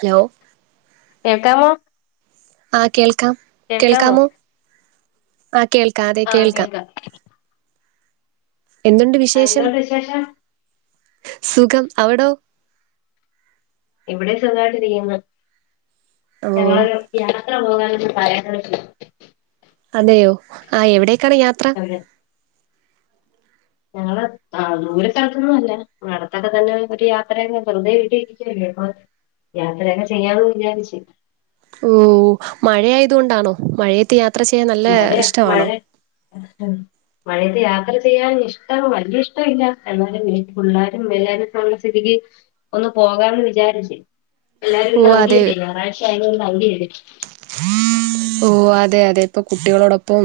Hello കേക്കാവോ ആ കേൾക്കാം കേൾക്കാമോ ആ കേൾക്കാം അതെ കേൾക്കാം എന്തുണ്ട് ആഹ് വിശേഷം എന്തുണ്ട് വിശേഷം സുഖം അവിടോ ഇവിടെ സ്വഖമായിട്ട് ഇരിക്കുന്നു ഓ ഞങ്ങളരു യാത്ര പോകാന പറയ അതെയോ ആ എവിടേക്കാണ് യാത്ര അതെ ഞങ്ങള അ ആ ദൂര സ്ഥലത്തൊന്നും അല്ല അ അടത്തൊക്കെ തന്നെ ഒരു യാത്രയെ വെറുതെ ഇരിക്കല്ലോ അപ്പ യാത്രയൊക്കെ ചെയ്യാമന്ന് വിചാരിച്ച ഓ മഴയത കൊണ്ടാണോ മഴയേത്ത് യാത്ര ചെയ്യാൻ നല്ല ഇഷ്ടമാണോ ഉം മഴയത്ത് യാത്ര ചെയ്യാൻ ഇഷ്ടം വലിയ ഇഷ്ടമില്ല എന്നാലും പിള്ളാരും എല്ലാരും ഉള്ള സ്ഥിതിക്ക് ഒന്ന് പോകാമന്ന് വിചാരിച്ചേ എല്ലാരും ഇന്ന ഓ അതെ അവധിയല്ലേ ഞറാഴ്ച ആയത് കൊണ്ട് അവധിയല്ലേ ഹം ഓ അതെ അതെ ഇപ്പ കുട്ടികളോടൊപ്പം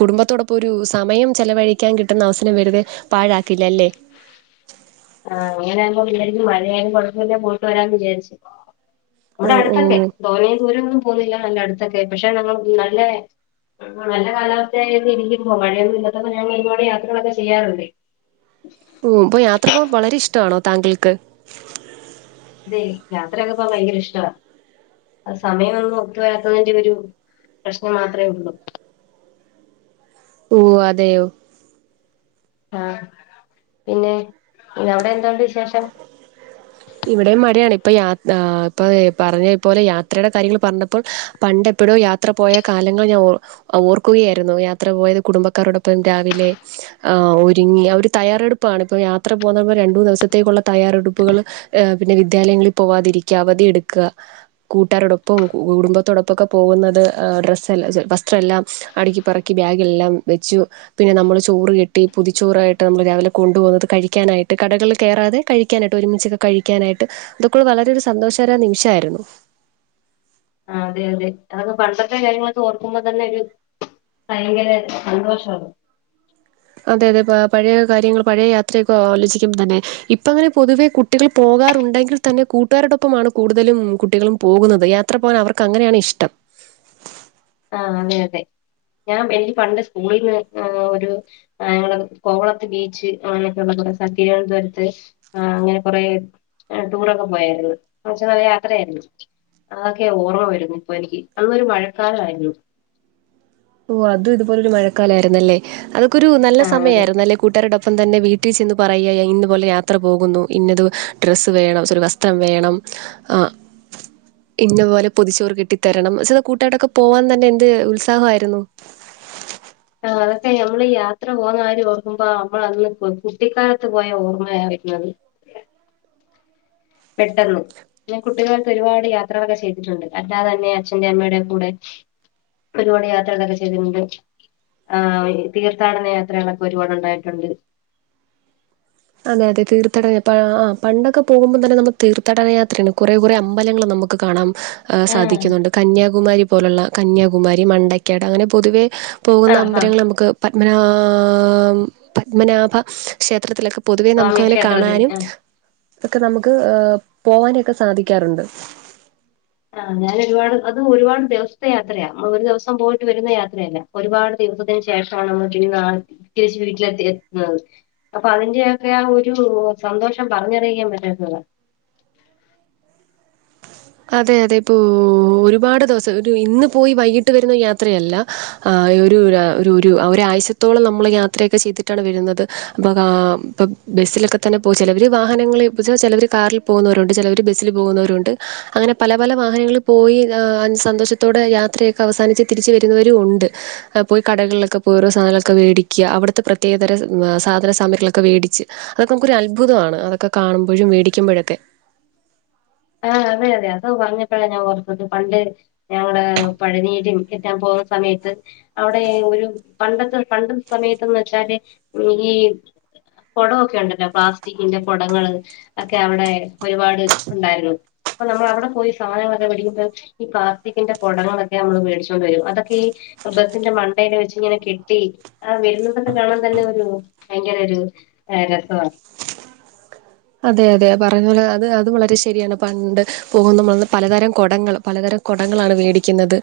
കുടുംബത്തോടൊപ്പം ഒരു സമയം ചെലവഴിക്ക വിക്കാൻ കിട്ടുന്ന അവസരം വെുത പാഴാക്കില്ലല്ലേ ആഹ് അങ്ങനെകുമ്പോ വിചാരിക്കും മഴയുമ്പോ കുഴപ്പമില്ല പോയിട്ട് വരാന്ന് വിചാരിച്ചു ഓ ഇവിടെ ഓ അടുത്തൊക്കെ ധോന ദൂര ഒന്നും പോവുന്നില്ല നല്ല അടുത്തൊക്കെ പക്ഷെ നമ്മൾ നല്ല ആ നല്ല കാലാവസ്ഥയായി ഇരിക്കുമ്പോ മഴയൊന്നും ഇല്ലാത്തപ്പോ ഞങ്ങൾ ഇവടെ യാത്രകളൊക്കെ ചെയ്യാറുണ്ട് ഉ ഉംഇപ്പൊ യാത്ര പോകാൻ വളരെ ഇഷ്ടമാണോ താങ്കൾക്ക് അതെ യാത്രയൊക്കെപോകൻഭയങ്കര ഇഷ്ട സമയമ ഒന്ന് ഒത്ത് വരാത്തതിന്റെ ഒരു പ്രശ്നം മാത്രമേ ഉള്ളു ഓ അതെയോ ആഹ പിന്നെ ഇനി അവിടെ എന്തണ്ട് വിശേഷം ഇവിടെ മഴയാണ് ഇപ്പ യാ ഇപ്പ പറഞ്ഞ പോലെ യാത്രയുടെ കാര്യങ്ങൾ പറഞ്ഞപ്പോൾ പണ്ട് എപ്പോഴോയാത്ര യാത്ര പോയ കാലങ്ങൾ ഞാൻ ഓർക്കുകയായിരുന്നു യാത്ര പോയത് കുടുംബക്കാരോടൊപ്പം രാവിലെ ആ ഒരുങ്ങി അവര് തയ്യാറെടുപ്പാണ് ഇപ്പൊ യാത്ര പോക രണ്ട മൂന്ന് ദിവസത്തേക്കുള്ള തയ്യാറെടുപ്പുകൾ പിന്നെ വിദ്യാലയങ്ങളിൽ പോവാതിരിക്കുക അവധിയ എടുക്കുക കൂട്ടാരോടൊപ്പം കുടുംബത്തോടൊപ്പംക്കെ പോകുന്നത് ഡ്രസ്സ്ല്ല വസ്ത്രം എല്ലാം അടുക്കിപ്പറക്കി ബാഗെല്ലാം വെച്ചു പിന്നെ നമ്മള് ചോറ് കെട്ടി പൊതിച്ചോറായിട്ട് നമ്മള് രാവിലെ കൊണ്ടു പോകന്നുന്നത് കഴിക്കാനായിട്ട് കടയിൽ കയറാതെ കഴ ക്കാനായിട്ട് ഒരുമിച്ചൊക്കെ കഴിക്കാനായിട്ട് അതൊക്കെ വളരെ സന്തോഷകരമായ നിമിഷമായിരുന്നു ആ അതെ അതെ അതൊക്കെ പണ്ടത്തെ കാര്യങ്ങളൊക്കെ ഓർക്കുമ്പോ തന്നെ ഒരു ഭയങ്കര സന്തോഷ അതെ അതെ പഴയ കാര്യങ്ങൾ പഴയ യാത്രയൊക്കെ ആലോചിക്ക്പ തന്നെ ഇപ്പ അങ്ങനെ പൊതുവെ കുട്ടികൾ പോകാറുണ്ടെങ്കിൽ തന്നെ കൂട്ടുകാരോടൊപ്പമാണ് കൂടുതലും കുട്ടികളും പോകുന്നത് യാത്ര പോകാൻ അവർക്ക് അങ്ങനെയാണ് ഇഷ്ടം ആ അതെ അതെ ഞാൻ എന്റെ പണ്ട് സ്കൂളിൽ നിന്ന് ഒരു ഞങ്ങള കോവളത്ത് ബീച്ച് അങ്ങനെയൊക്കെ ഉള്ളടെ തിരുവനന്തപുരത്ത് ആഹ അങ്ങനെ കൊറെ ടൂറൊക്കെ പോയായിരുന്നു കുറച്ച നല്ല യാത്രയായിരുന്നു അതൊക്കെ ഓർമ്മ വരുന്നു ഇപ്പൊ എനിക്ക് അന്നൊരു മഴക്കാലമായിരുന്നു ഓ അതും ഇതുപോലെ ഒരു മഴക്കാലമായിരുന്നുല്ലേ അതൊക്കൊരു നല്ല ആഹ് അതെ സമയായിരുന്നു അല്ലെ കൂട്ടാരോടൊപ്പം തന്നെ വീട്ടിൽ ചെന്ന് പറയുക ഇന്നപോലെ യാത്ര പോകുന്നു ഇന്നത് ഡ്രസ്സ് വേണം ഒരു വസ് ത്രം വേണം ആ ഇന്ന പോലെ പൊതിച്ചോറ് കെട്ടിത്തരണം ച്ച്കൂട്ടാ രോട്ക്കെ പോവാൻ തന്നെ എന്ത് ഉത്സാഹമായിരുന്നു ആ അതൊക്കെ നമ്മൾ യാത്ര പോകുന്ന കാര്യം ഓർക്കുമ്പോ നമ്മള അന്ന് കുട്ടിക്കാലത്ത് പോയ ഓർമ്മയാവുന്നത് പെട്ടെന്ന് ഞൻ കുട്ടികൾക്ക് ഒരുപാട് യാത്രകൊക്കെ ചെയ്തിട്ടുണ്ട് അല്ലാതെ തന്നെ അച്ഛൻ്റെ അമ്മയുടെ കൂടെ ഒരുപാട് യാത്രകതൊക്കെ ചെയ്തിട്ടുണ്ട് ആ് തീർത്ഥാടന യാത്രകളൊക്കെ ഒരുപാട് ഉണ്ടായിട്ടുണ്ട് അതെ അതെ തീർത്ഥടന ആ പണ്ടൊക്കെ പോകുമ്പോൾ തന്നെ നമുക്ക് തീർത്ഥടനയാത്രയാണ് കുറേ കുറെേ അമ്പലങ്ങൾ നമുക്ക് കാണാം ആഹ് സാധിക്കുന്നുണ്ട് കന്യാകുമാരി പോലുള്ള കന്യാകുമാരി മണ്ടക്കാട് അങ്ങനെ പൊതുവെ പോകുന്ന ആഹ് അമ്പലങ്ങള് നമുക്ക് പത്മനാഭ പത്മനാഭ ക്ഷേത്രത്തിലൊക്കെ പൊതുവെ സ്വാമി നമുക്കങ്ങനെ ക്ഷേത്രത്തില് കാണാനും ആഹ് അതൊക്കെ നമുക്ക് പോവാനുംക്കെ സാധിക്കാറുണ്ട് ആഹ് ഞാനൊരുപാട് അത് ഒരുപാട് ദിവസത്തെ യാത്രയാ മ്മ ഒരു ദിവസം പോയിട്ട് വരുന്ന യാത്രയല്ല ഒരുപാട് ദിവസത്തിന് ശേഷമാണ് നമ്മ നാ തിരിച്ച് വീട്ടിലെത്തി എത്തുന്നത് അപ്പൊ അതിൻ്റൊക്കെയാ ഒരു സന്തോഷം പറഞ്ഞറിയിക്കാൻ പറ്റാത്തതാ അതെ അതെ ഇപ്പോ ഒരുപാട് ദിവസം ഒരു ഇന്ന് പോയി വൈകിട്ട് വരുന്ന യാത്രയല്ല ആഹ് ഒരു ഒരു ഒരു ഒരു ഒരാഴ്ശത്തോളം നമ്മൾ യാത്രയൊക്കെ ചെയ്തിട്ടാണ് വരുന്നത് അപ്പം കാ അപ്പം ബസ്സിലൊക്കെ തന്നെ പോയി ചെലവര് വാഹനങ്ങൾ ഇപ്പോച്ചാ ചെലവര് കാറിൽ പോകുന്നവരുണ്ട് ചെലവര് ബസ്സിൽ പോകുന്നവരുണ്ട് അങ്ങനെ പല പല വാഹനങ്ങളിൽ പോയി സന്തോഷത്തോടെ യാത്രയൊക്കെ അവസാനിച്ച് തിരിച്ചു വരുന്നവരും ഉണ്ട് പോയി കടളിലൊക്കെ പോയി ഓരോ സാധനങ്ങളൊക്കെ വേടിക്കുക അവിടുത്തെ പ്രത്യേകതര സാധന സാമഗ്രികളൊക്കെ വേടിച്ച് അതൊക്കെ നമുക്കൊരു അത്ഭുതമാണ് അതൊക്കെ കാണുമ്പോഴും വേടിക്കുമ്പഴൊക്കെ ആഹ് അതെ അതെ അതു പറഞ്ഞപ്പോഴ ഞാൻ ഓർത്തത് പണ്ട് ഞങ്ങള് പഴനീലും എത്താൻ പോകുന്ന സമയത്ത് അവിടെ ഒരു പണ്ടത്തെ പണ്ടത്തെ സമയത്തന്ന്വെച്ചാല് ഈ കൊടമൊക്കെ ഉണ്ടല്ലോ പ്ലാസ്റ്റിക്കിന്റെ കൊടങ്ങള് ഒക്കെ അവിടെ ഒരുപാട് ഉണ്ടായിരുന്നു അപ്പൊ നമ്മൾ അവിടെ പോയി സാധനങ്ങളൊക്കെ വേടിക്കുമ്പോ ഈ പ്ലാസ്റ്റിക്കിന്റെ കൊടങ്ങളൊക്കെ നമ്മള് മേടിച്ചോണ്ടുവരും അതൊക്കെ ഈ ബസ്സിന്റെ മണ്ടേല് വെച്ചിങ്ങനെ കെട്ടി ആ വരുന്നതൊക്കെ കാണാൻ തന്നെ ഒരു ഭയങ്കര ഒരു രസവാ അതെ അതെ പറഞ്ഞ പോലെ അത് അത് വളരെ ശരിയാണ് പണ്ട് പോകുന്നു [unintelligible] പലതരം കൊടങ്ങളും പലതരം കൊടങ്ങളാണ് വേടിക്കുന്നത്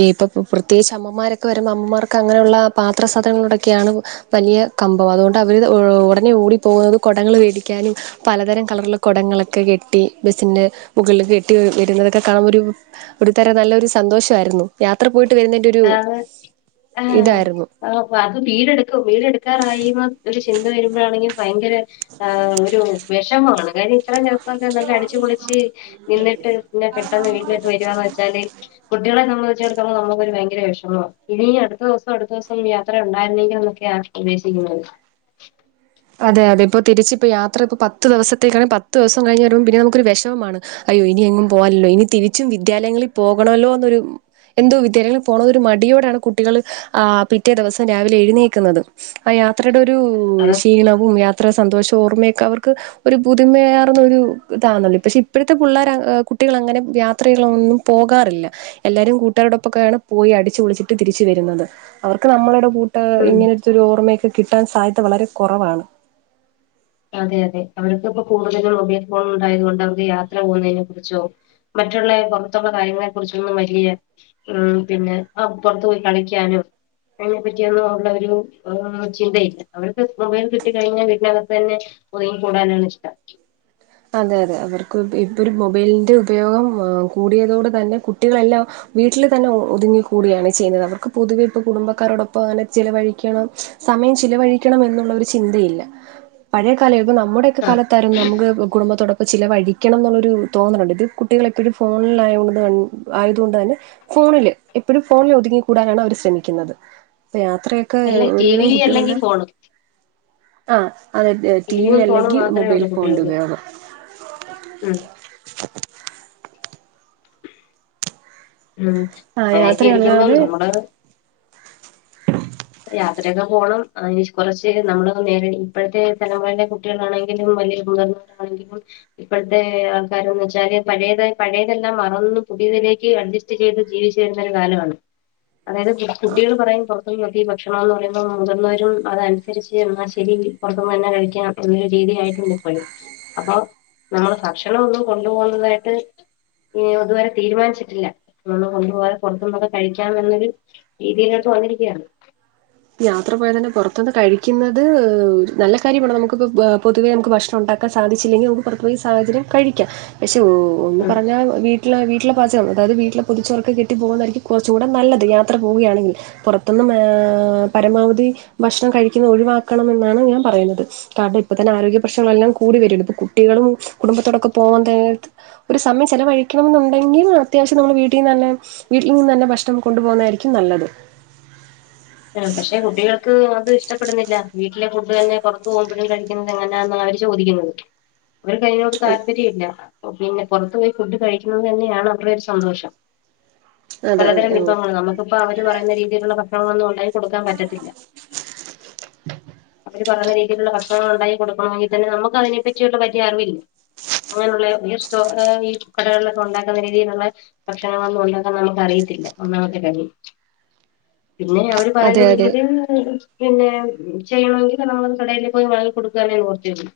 ഇപ്പൊ പ്രത്യേകിച്ച് അമ്മമാരൊക്കെ വരുമ്പോ അമ്മമാർക്ക് അങ്ങനെയുള്ള പാത്രസാധനങ്ങളോടൊക്കെയാണ് വലിയ കമ്പം അതുകൊണ്ട് അവര് ഒടനെ ഓടി പോകുന്നത് കുടങ്ങള് വേടിക്കാനും പലതരം കളറുള്ള കൊടങ്ങളൊക്കെ കെട്ടി ബസിന്റെ മുകളില് കെട്ടി വരുന്നതൊക്കെ കാണുമ്പോ ഒരു ഒരു തരം നല്ലൊരു സന്തോഷായിരുന്നു യാത്ര പോയിട്ട് വരുന്ന ആണ് ആഹ് ആഹ് അത് വീടെടുക്കും വീടെടുക്കാറായീമ ഒരു ചിന്ത വരുമ്പോഴാണെങ്കി ഭയങ്കര ആഹ് ഒരു വെഷമമാണ് കാര്യം ഇത്രയും ദിവ സം നല്ല അടിച്ചുപൊളിച്ച് നിന്നിട്ട് പിന്നെ പെട്ടെന്ന് വീട്ടിലേക്ക് വരുകാന്ന് വെച്ചാല് കുട്ടികളെ സംബന്ധിച്ചിടത്തോളം നമുക്ക് ഒരു ഭയ ങ്കര വെഷമവാ ഇനീം അടുത്ത ദിവസം അടുത്ത ദിവസം യാത്ര ഒണ്ടാരുന്നെങ്കി എന്നൊക്കെയാ ഉദ്ദേശിക്കുന്നത് അതെ അതെ ഇപ്പോ തിരിച്ചിപ്പോ യാത്ര ഇപ്പ പത്ത് ദിവസത്തേക്കാണെങ്കി പത്ത് ദിവസം കഴിഞ്ഞ് വരുമ്പോ പിന്നെ നമുക്കൊരു വെഷമമാണ് അയ്യോ ഇനി എങ്ങും പോവാന്ല്ലല്ലോ ഇനി തിരിച്ചും വിദ്യാലയങ്ങളിൽ പോകണല്ലോന്നൊരു എന്തോ വിദ്യാലയങ്ങളിൽ പോണത് ഒരു മടിയോടാണ് കുട്ടികൾ ആ പിറ്റേ ദിവസം രാവിലെ എഴുന്നേക്കുന്നത് ആ യാത്രയുടെ ഒരു അത് ക്ഷീണവും യാത്രാ സന്തോഷവും ഓർമ്മയൊക്കെ അവർക്ക് ഒരു പുതുമയാർന്ന ഒരു ഇതാന്നല്ലോ പക്ഷെ ഇപ്പോഴത്തെ പുള്ളാർ കുട്ടികൾ അങ്ങനെ യാത്രകളൊന്നും പോകാറില്ല എല്ലാരും കൂട്ടുകാരോടൊപ്പൊക്കെയാണ് പോയി അടിച്ചു പൊളിച്ചിട്ട് തിരിച്ചു വരുന്നത് അവർക്ക് നമ്മളുടെ കൂട്ട് ഉം ഇങ്ങനെടുത്തൊരു ഓർമ്മയൊക്കെ കിട്ടാൻ സാധ്യത വളരെ കുറവാണ് അതെ അതെ അവര്ക്ക്പ്പോ കൂടുതലും മൊബൈൽ ഫോൺ ഉണ്ടായത് കൊണ്ട് അവര് യാത്ര പോകുന്നതിനെ കുറിച്ചോ മറ്റുള്ള പുറത്തുള്ള കാര്യങ്ങളെ കുറിച്ചൊന്നും വലിയ ഉം പിന്നെ ആ പുറത്ത് പോയി കളിക്കാനും അതിനെപ്പറ്റിയൊന്നും ഒള്ള ഒരു ചിന്തയില്ല അവർക്ക് മൊബൈൽ കിട്ടിക്കഴിഞ്ഞാൽ വീട്ടിന തന്നെ ഒതുങ്ങി കൂടാനാണിഷ്ടം അതെ അതെ അവർക്ക് ഇപ്പ ഒരു മൊബൈലിന്റെ ഉപയോഗം കൂടിയതോടെ തന്നെ കുട്ടികളെല്ലാം വീട്ടില് തന്നെ ഒതുങ്ങികൂടിയാണ് ചെയ്യുന്നത് അവർക്ക് പൊതുവെ ഇപ്പ കുടുംബക്കാരോടൊപ്പം അങ്ങനെ ചെലവഴിക്കണം സമയം ചിലവഴിക്കണം എന്നുള്ള ഒരു ചിന്തയില്ല പഴയ കാലം ഇപ്പൊ നമ്മുടെയൊക്കെ ആ കാലത്തായിരുന്നു നമുക്ക് കുടുംബത്തോടൊപ്പം ചിലവഴിക്കണം ന്നുള്ളൊരു തോന്നലുണ്ട് ഇത് കുട്ടികളെപ്പഴും ഫോണിലായോണ്ട് ആയത് കൊണ്ട് തന്നെ ഫോണില് എപ്പോഴും ഫോണില് ഒതുങ്ങിക്കൂടാനാണ് അവർ ശ്രമിക്കുന്നത് യാത്രയ ക്കെ അല്ല ടി ഒരുവിധം വി അല്ലെങ്കിൽ കുട്ടികളെല്ലാം ഫോണ് ആഹ് അതെ ടി വി ടിവിയും ഫോണും അല്ലെങ്കി മാത്രമേ മൊബൈൽ ഉള്ളൂ ഫോണിൻ്റെ കുട്ടികൾക്ക് ഉപയോഗം ഉം ഉം ആ അങ്ങനെയൊക്കെ ഇരിക്കുമ്പം യാത്രയല്ലാതെ നമ്മള് യാത്രയൊക്കെ പോകണം അയ് കൊറച്ച് നമ്മള് നേരിൽ ഇപ്പഴത്തെ തലമുറയിലെ കുട്ടികളാണെങ്കിലും വലിയ മുതീർന്ന ആണങ്കി കൂടി ഇപ്പഴത്തെ ആൾക്കാര് ന്ന് വെച്ചാല് പഴയത് പഴയതെല്ലാം മറന്ന് പുതിയതിലേക്ക് അഡ്ജസ് റ്റ് ചെയ്ത് ജീവിച്ചിരുന്ന ഒരു കാലമാണ് അതായത് കുട്ടികള് പറയും പുറ്ത്ത്ന്ന് ഈ ഭക്ഷണം എന്ന് പറയുമ്പോ മുതിർന്നവരും അതനുസരിച്ച് എന്നാ ശരി പുറത്തുന്ന് തന്നെ കഴിക്കാം എന്നൊര് രീതിയായിട്ടുണ്ട് ഇപ്പഴ് അപ്പ നമ്മള് ഭക്ഷണം ഒന്നും കൊണ്ട് പോകുന്നതായിട്ട് ഈ ഇതുവരെ തീരുമാനിച്ചിട്ടില്ല വട്ന്ന് കൊണ്ട് പോയാ പുറത്തന്ന് ഒക്കെ കഴിക്കാന്ന് ള്ള ഒരു രീതിയിലേക്ക് വന്നിരിക്ക്യാണ് യാത്ര പോയ തന്നെ പുറത്തന്ന് നിന്ന് കഴിക്കുന്നത് നല്ല കാര്യമാണ് നമുക്കിപ്പോ പൊതുവെ നമുക്ക് ഭക്ഷണം ഉണ്ടാക്ക ഒക്കെ സാധിച്ചില്ലെങ്കിൽ നമുക്ക്പുറത്ത് പോയി സാഹചര്യം കഴിക്കാം പക്ഷേ ഒന്ന് ഉം പറഞ്ഞാൽ വീ ട്ട് ലെ വീട്ടിലെ പാചക അതായത് വീട്ടിലെ പൊതിച്ചോറ് ഒക്കെ കെട്ടിപോകുന്ന തായിരിക്കും കൊറച്ച് കൂടെ നല്ലത് യാത്ര പൊവുകയാണങ്കി പുറത്തന്ന് ഏ പരമാവധി ഭക്ഷണം കഴിക്കുന്നത് ഒഴിവാക്കണം എന്നാണ് ഞാൻ പറയുന്നത് [unintelligible] ഇപ്പ തന്നെ ആരോഗ്യ പ്രശ്നങ്ങളെല്ലാം കൂടി വര്ണ്ട് കുട്ടികളും കുടുംബത്തോടൊക്കെ പോവാ തെയ്യാറട്ത് ഒരു സമയം ചെലവഴിക്കണം ന്നുണ്ടെങ്കിൽ അത്യാവശ്യം നമ്മടെ വീട്ടീന്ന് തന്നെ വീട്ടിൽ നിന്ന്തന്നെ ഭക്ഷണം കൊണ്ട് പോകുന്നതായിരിക്കും നല്ലത് പക്ഷെ കുട്ടികൾക്ക് അത് ഇഷ്ടപ്പെടുന്നില്ല വീട്ടിലെ ഫുഡ് തന്നെ പുറത്ത് പോകുമ്പോഴും കഴി ക്കുന്ന എങ്ങനാന്ന് അവര് ചോദിക്കുന്നത് അവരക്ക് അയിനോട് താല്പര്യം ഇല്ല പിന്നെ പൊറത്ത് പോയി ഫുഡ് കഴിക്കണ്ണം തന്നെയാണ് അവരുടെ ഒരു സന്തോഷം അതെ പലതരം അതെ ഓ വിഭവ ങ്ങൾനമുക്കിപ്പ അവര് പറയുന്ന രീതിയിലുള്ള ഭക്ഷണങ്ങ ളൊന്നും ഇണ്ടാക്കികൊടുക്കാൻ പറ്റത്തില്ല അവര് പറയുന്ന രീതിയിലുള്ള ഭക്ഷണള് ഉണ്ടാക്കി കൊടുക്കണ മെങ്കിതന്നെ നമ്മക്ക് അതിനെപ്പറ്റിയുള്ള വല്യ അറിവില്ല അങ്ങനെയുള്ള ഈഷ്ട്ട ഈ കടകളിലൊക്കെ ഉണ്ടാക്കുന്ന രീതിയിലുള്ള ഭക്ഷണങ്ങളൊന്നും ഉണ്ടാക്കാൻ നമ്മക്ക് അറിയത്തില്ല ഒന്നാമത്തെ കാര്യം പിന്നെ അവര് പറയുന്ന അതെ അതെ രീതിക്ക് [unintelligible] പിന്നെ ചെയ്യണമെങ്കിൽ നമ്മള് കടയിൽ പോയി വാങ്ങി കൊടുക്കാനെ നിവർത്തി ഒള്ളു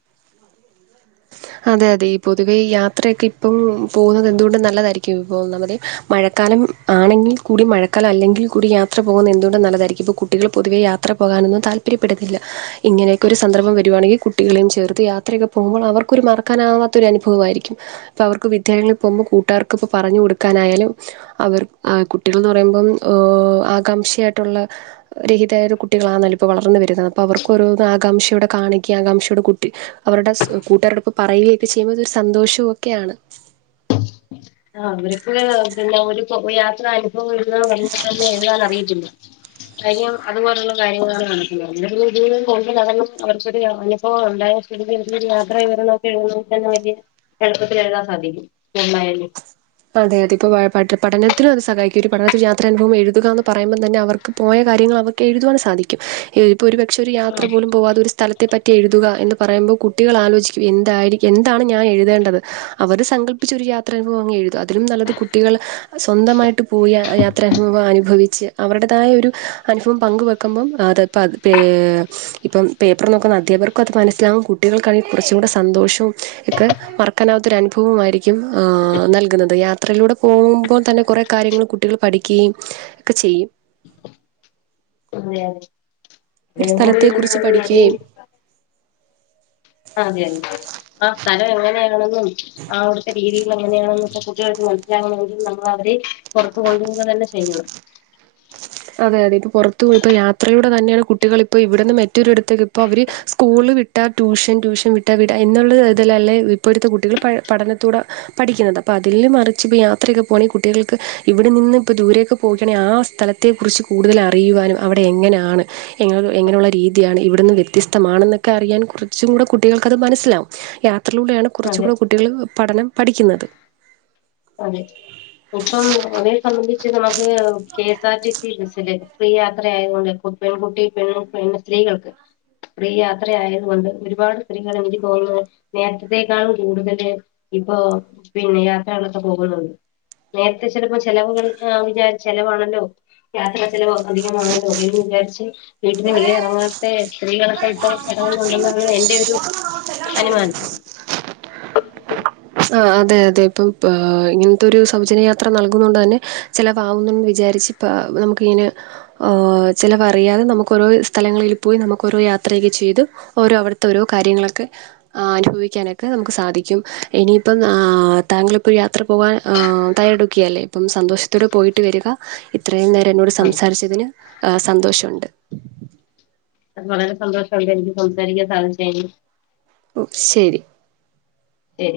അതെ അതെ ഈ പൊതുവെ യാത്രയൊക്കെ ഇപ്പം പോകുന്നത് എന്ത് കൊണ്ടും നല്ലതായിരിക്കും ഒന്നാമത് മഴക്കാലം ആണെങ്കിൽ കൂടി മഴക്കാലം അല്ലെങ്കിൽ കൂടി യാത്ര പോകുന്നത് എന്ത് കൊണ്ടും നല്ലതായിരിക്കും ഇത് കുട്ടികൾ പൊതുവെ യാത്ര പോകാൻ ഒന്നും താല്പ ര്യ പെടുന്നില്ല ഇങ്ങനെയൊക്കെ ഒരു സന്ദർഭം വരുവാണെങ്കി കുട്ടികളെയും ചേർത്ത് യാത്രയൊക്കെ പോകുപ്പോ അവർ ക്ക് ഒരു മറക്കാനാവാത്ത അനുഭവമായിരിക്കും അപ്പൊ അവർക്ക് വിദ്യാലയങ്ങളിൽ പോകുമ്പോ കൂട്ടുകാർക്ക് ഒക്കെ പറഞ്ഞു കൊടുക്കാനായാലും അവർ കുട്ടികൾ എന്ന് പറയുമ്പം ആകാംക്ഷയായിട്ടുള്ള രഹിതായ ഒരു കുട്ടികള് ആണ് അല്ലോ ഇപ്പൊ വളർന്നു വരുന്നത് അപ്പൊ അവർക്ക് ഓരോന്ന് ആകാംക്ഷോടെ കാണിക്ക ആകാംക്ഷയോട് കുട്ടി അവരുടെ കൂട്ടുകാരോട് ഒക്കെ പറയുകയൊക്കെ ചെയ്യുമ്പോ അതൊരു സന്തോഷവും ഒക്കെയാണ് ആഹ് അവർക്ക് പിന്നെ ഒരു യാത്ര അനുഭവം എഴുതാൻ പറഞ്ഞ തന്നെ എഴുതാൻ അറിയത്തില്ല തയ്യം അതുപോലെയുള്ള കാര്യങ്ങളാണ് നടക്കുന്നത് നിലവിൽ ഇത് കൊണ്ട് നടന്ന് അവർക്ക്‌ ഒരു അനുഭവം ഒണ്ടായാ ഇടക്ക് ഇടക്ക് ഒര് യാത്ര ഇവരെ നോക്കി എഴുതാൻ [unintelligible] എളുപ്പത്തിൽ എഴുതാൻ സാധിക്കും എന്നായാലും അതെ അതെ ഇപ്പ പഠനത്തിലും അത് സഹായിക്കും ഒരു പഠനത്തിന് യാത്ര അനുഭവം എഴുതുക എന്ന് പറയുമ്പോ തന്നെ അവർ പോയ കാര്യങ്ങൾ അവക്ക് എഴുതുവാൻ സാധിക്കും ഇപ്പോ ഒരു പക്ഷെ ഒരു യാത്ര അതെ പോലും പോകാതെ ഒരു സ്ഥല ത്തെ പറ്റി എഴുതുക എന്ന് പറയുമ്പം കുട്ടികള് ആലോചിക്കും എന്തായിരിക്കും എന്താണ് ഞാൻ എഴുതേണ്ടത് അവര് സങ്കല്പ്പിച്ച ഒരു യാത്ര അനുഭവം അങ്എഴു തു അതിലും നല്ലത് കുട്ടികൾ സ്വന്തമായിട്ട് പോയി യാത്രനുഭവം അനുഭവിച്ച് അവരുടേതായ ഒരു അനുഭവം പങ്ക് വെക്കുമ്പം അത്പ്പ പേ ഇപ്പം പേപ്പർ നോക്കുന്ന അധ്യാപർക്കും അത് മനസ്സിലാവും കുട്ടികൾക്കാണെങ്കി കുറച്ചും ടെ സന്തോഷവും ഒക്കെ മറ കാനാവത്തൊരു അനുഭവമായിരിക്കും നൽകുന്നത് അത് യാത്രയിലൂടെ പോകുമ്പോൾ തന്നെ കുറെ കാര്യങ്ങൾ കുട്ടികൾ പഠിക്കുകയും ഒക്കെ ചെയ്യും. അതെ ഒരു സ്ഥലത്തെക്കുറിച്ച് പഠിക്കുകയും [unintelligible] അതെ അതെ ആ സ്ഥലം എങ്ങനെയാണെന്നും ആവിടുത്തെ രീതി... എങ്ങനെയാണെന്നൊക്കെ കുട്ടികൾക്ക് മനസ്സിലാവണെങ്കിൽ നമ്മൾ അവരെ പുറത്ത് കൊണ്ട് പോവുക തന്നെ ചെയ്യണം അതെ അതെ ഇപ്പൊ പുറത്ത പോ ഇപ്പോ യാത്രയിലൂടെ തന്നെയാണ് കുട്ടികൾ ഇപ്പ ഇവിടുന്ന് മറ്റൊരിടത്തേക്ക് ഇപ്പൊ അവര് സ്കൂള് വിട്ടു വിട്ടാ ട്യൂഷൻ ട്യൂഷൻ വിട്ടാ വിട് എന്നുള്ളത് ഇതിലല്ലേ ഇപ്പോഴത്തെ കുട്ടികൾ പ പഠനത്തോടെ പഠിക്കുന്നത്. അപ്പൊ അതില് മറിച്ച് ഇപ്പ യാത്രയൊക്കെ പോകണെങ്കിൽ കുട്ടികൾക്ക് ഇവിടെ നിന്ന് ഇപ്പോൾ ദൂരെ പോവുകയാണെങ്കിൽ ആ സ്ഥലത്ത്. ഇതേ കുറിച്ച് കൂടുതൽ അറിയുവാനും അവിടെ എങ്ങനെയാണ് എങ്ങനെയുള്ള രീതിയാണ് ഇവിടന്ന് വ്യത്യതമാണെന്നൊക്കെ അറിയാൻ കുറച്ചും കൂടെ കുട്ടികൾക്കത് മനസ്സിലാവും. യാത്രയിലൂടെയാണ് കുറച്ച അതെ കൂടെ കുട്ടികൾ പഠനം പഠിക്കുന്നത്. അതെ ഇപ്പം ഒേ സംബന്ധിച്ച് നമുക്ക് കെഎസ് ആർ ടി സി ബസില് ഫ്രീ യാത്ര ആയത് കൊണ്ട് ഇപ്പം പെൺകുട്ടി പെൺ പി സ്ത്രീകൾക്ക് സ്ത്രീ യാത്രയായത്കൊണ്ട് ഒരുപാട് സ്ത്രീകൾ എനിക്ക് തോന്നുന്നത് നേരതെത്തേക്കാളും കൂടുതല് ഇപ്പൊ പിന്നെ യാത്രകളൊക്കെ പോകുന്നുള്ളൂ യാത്ര ചിലപ്പോ ചെലവര് വിചാരിക്കും ചെലവ് ആണ് അല്ലോ യാത്ര ചിലവ അധികമാണ് രോഗിയന്ന് വിചാരിച്ച് വീട്ടിന് വെളി ഇറങ്ങാത്തെ സ്ത്രീകളൊക്കെ ഇപ്പ ടുന്നുണ്ടെന്നാണ് എന്റെ ഒരു അനുമാനം ആ അതെ അതെ ഇപ്പം ഇങ്ങനത്തൊരു സൗജന്യയാത്ര നൽകുന്ന കൊണ്ട് തന്നെ ചിലവാകുന്നു വിചാരിച്ച് ഇപ്പ നമുക്കിങ്ങനെ ചിലവറിയാതെ നമുക്ക് ഓരോ സ്ഥലങ്ങളിൽ പോയി നമുക്ക് ഓരോ യാത്രയൊക്കെ ചെയ്തു ഓരോ അവിടുത്തെ ഓരോ കാര്യങ്ങളൊക്കെ അനുഭവിക്കാനൊക്കെ നമുക്ക് സാധിക്കും. എടി പ്പം താങ്കളിപ്പോൾ യാത്ര പോകാൻ തയാറെടുക്കിയല്ലേ ഇപ്പം സന്തോഷ ത്തൂടെ പോയിട്ട് വരിക ഇത്രയും നേരം എന്നോട് ആ സംസാരിച്ചതിന് ആ സന്തോഷംണ്ട് വളരെ സന്തോഷംണ്ട് എനിക്ക് സംസാരിക്കാൻ സാധിച്ചതിൽ ഓ ശരി ശരി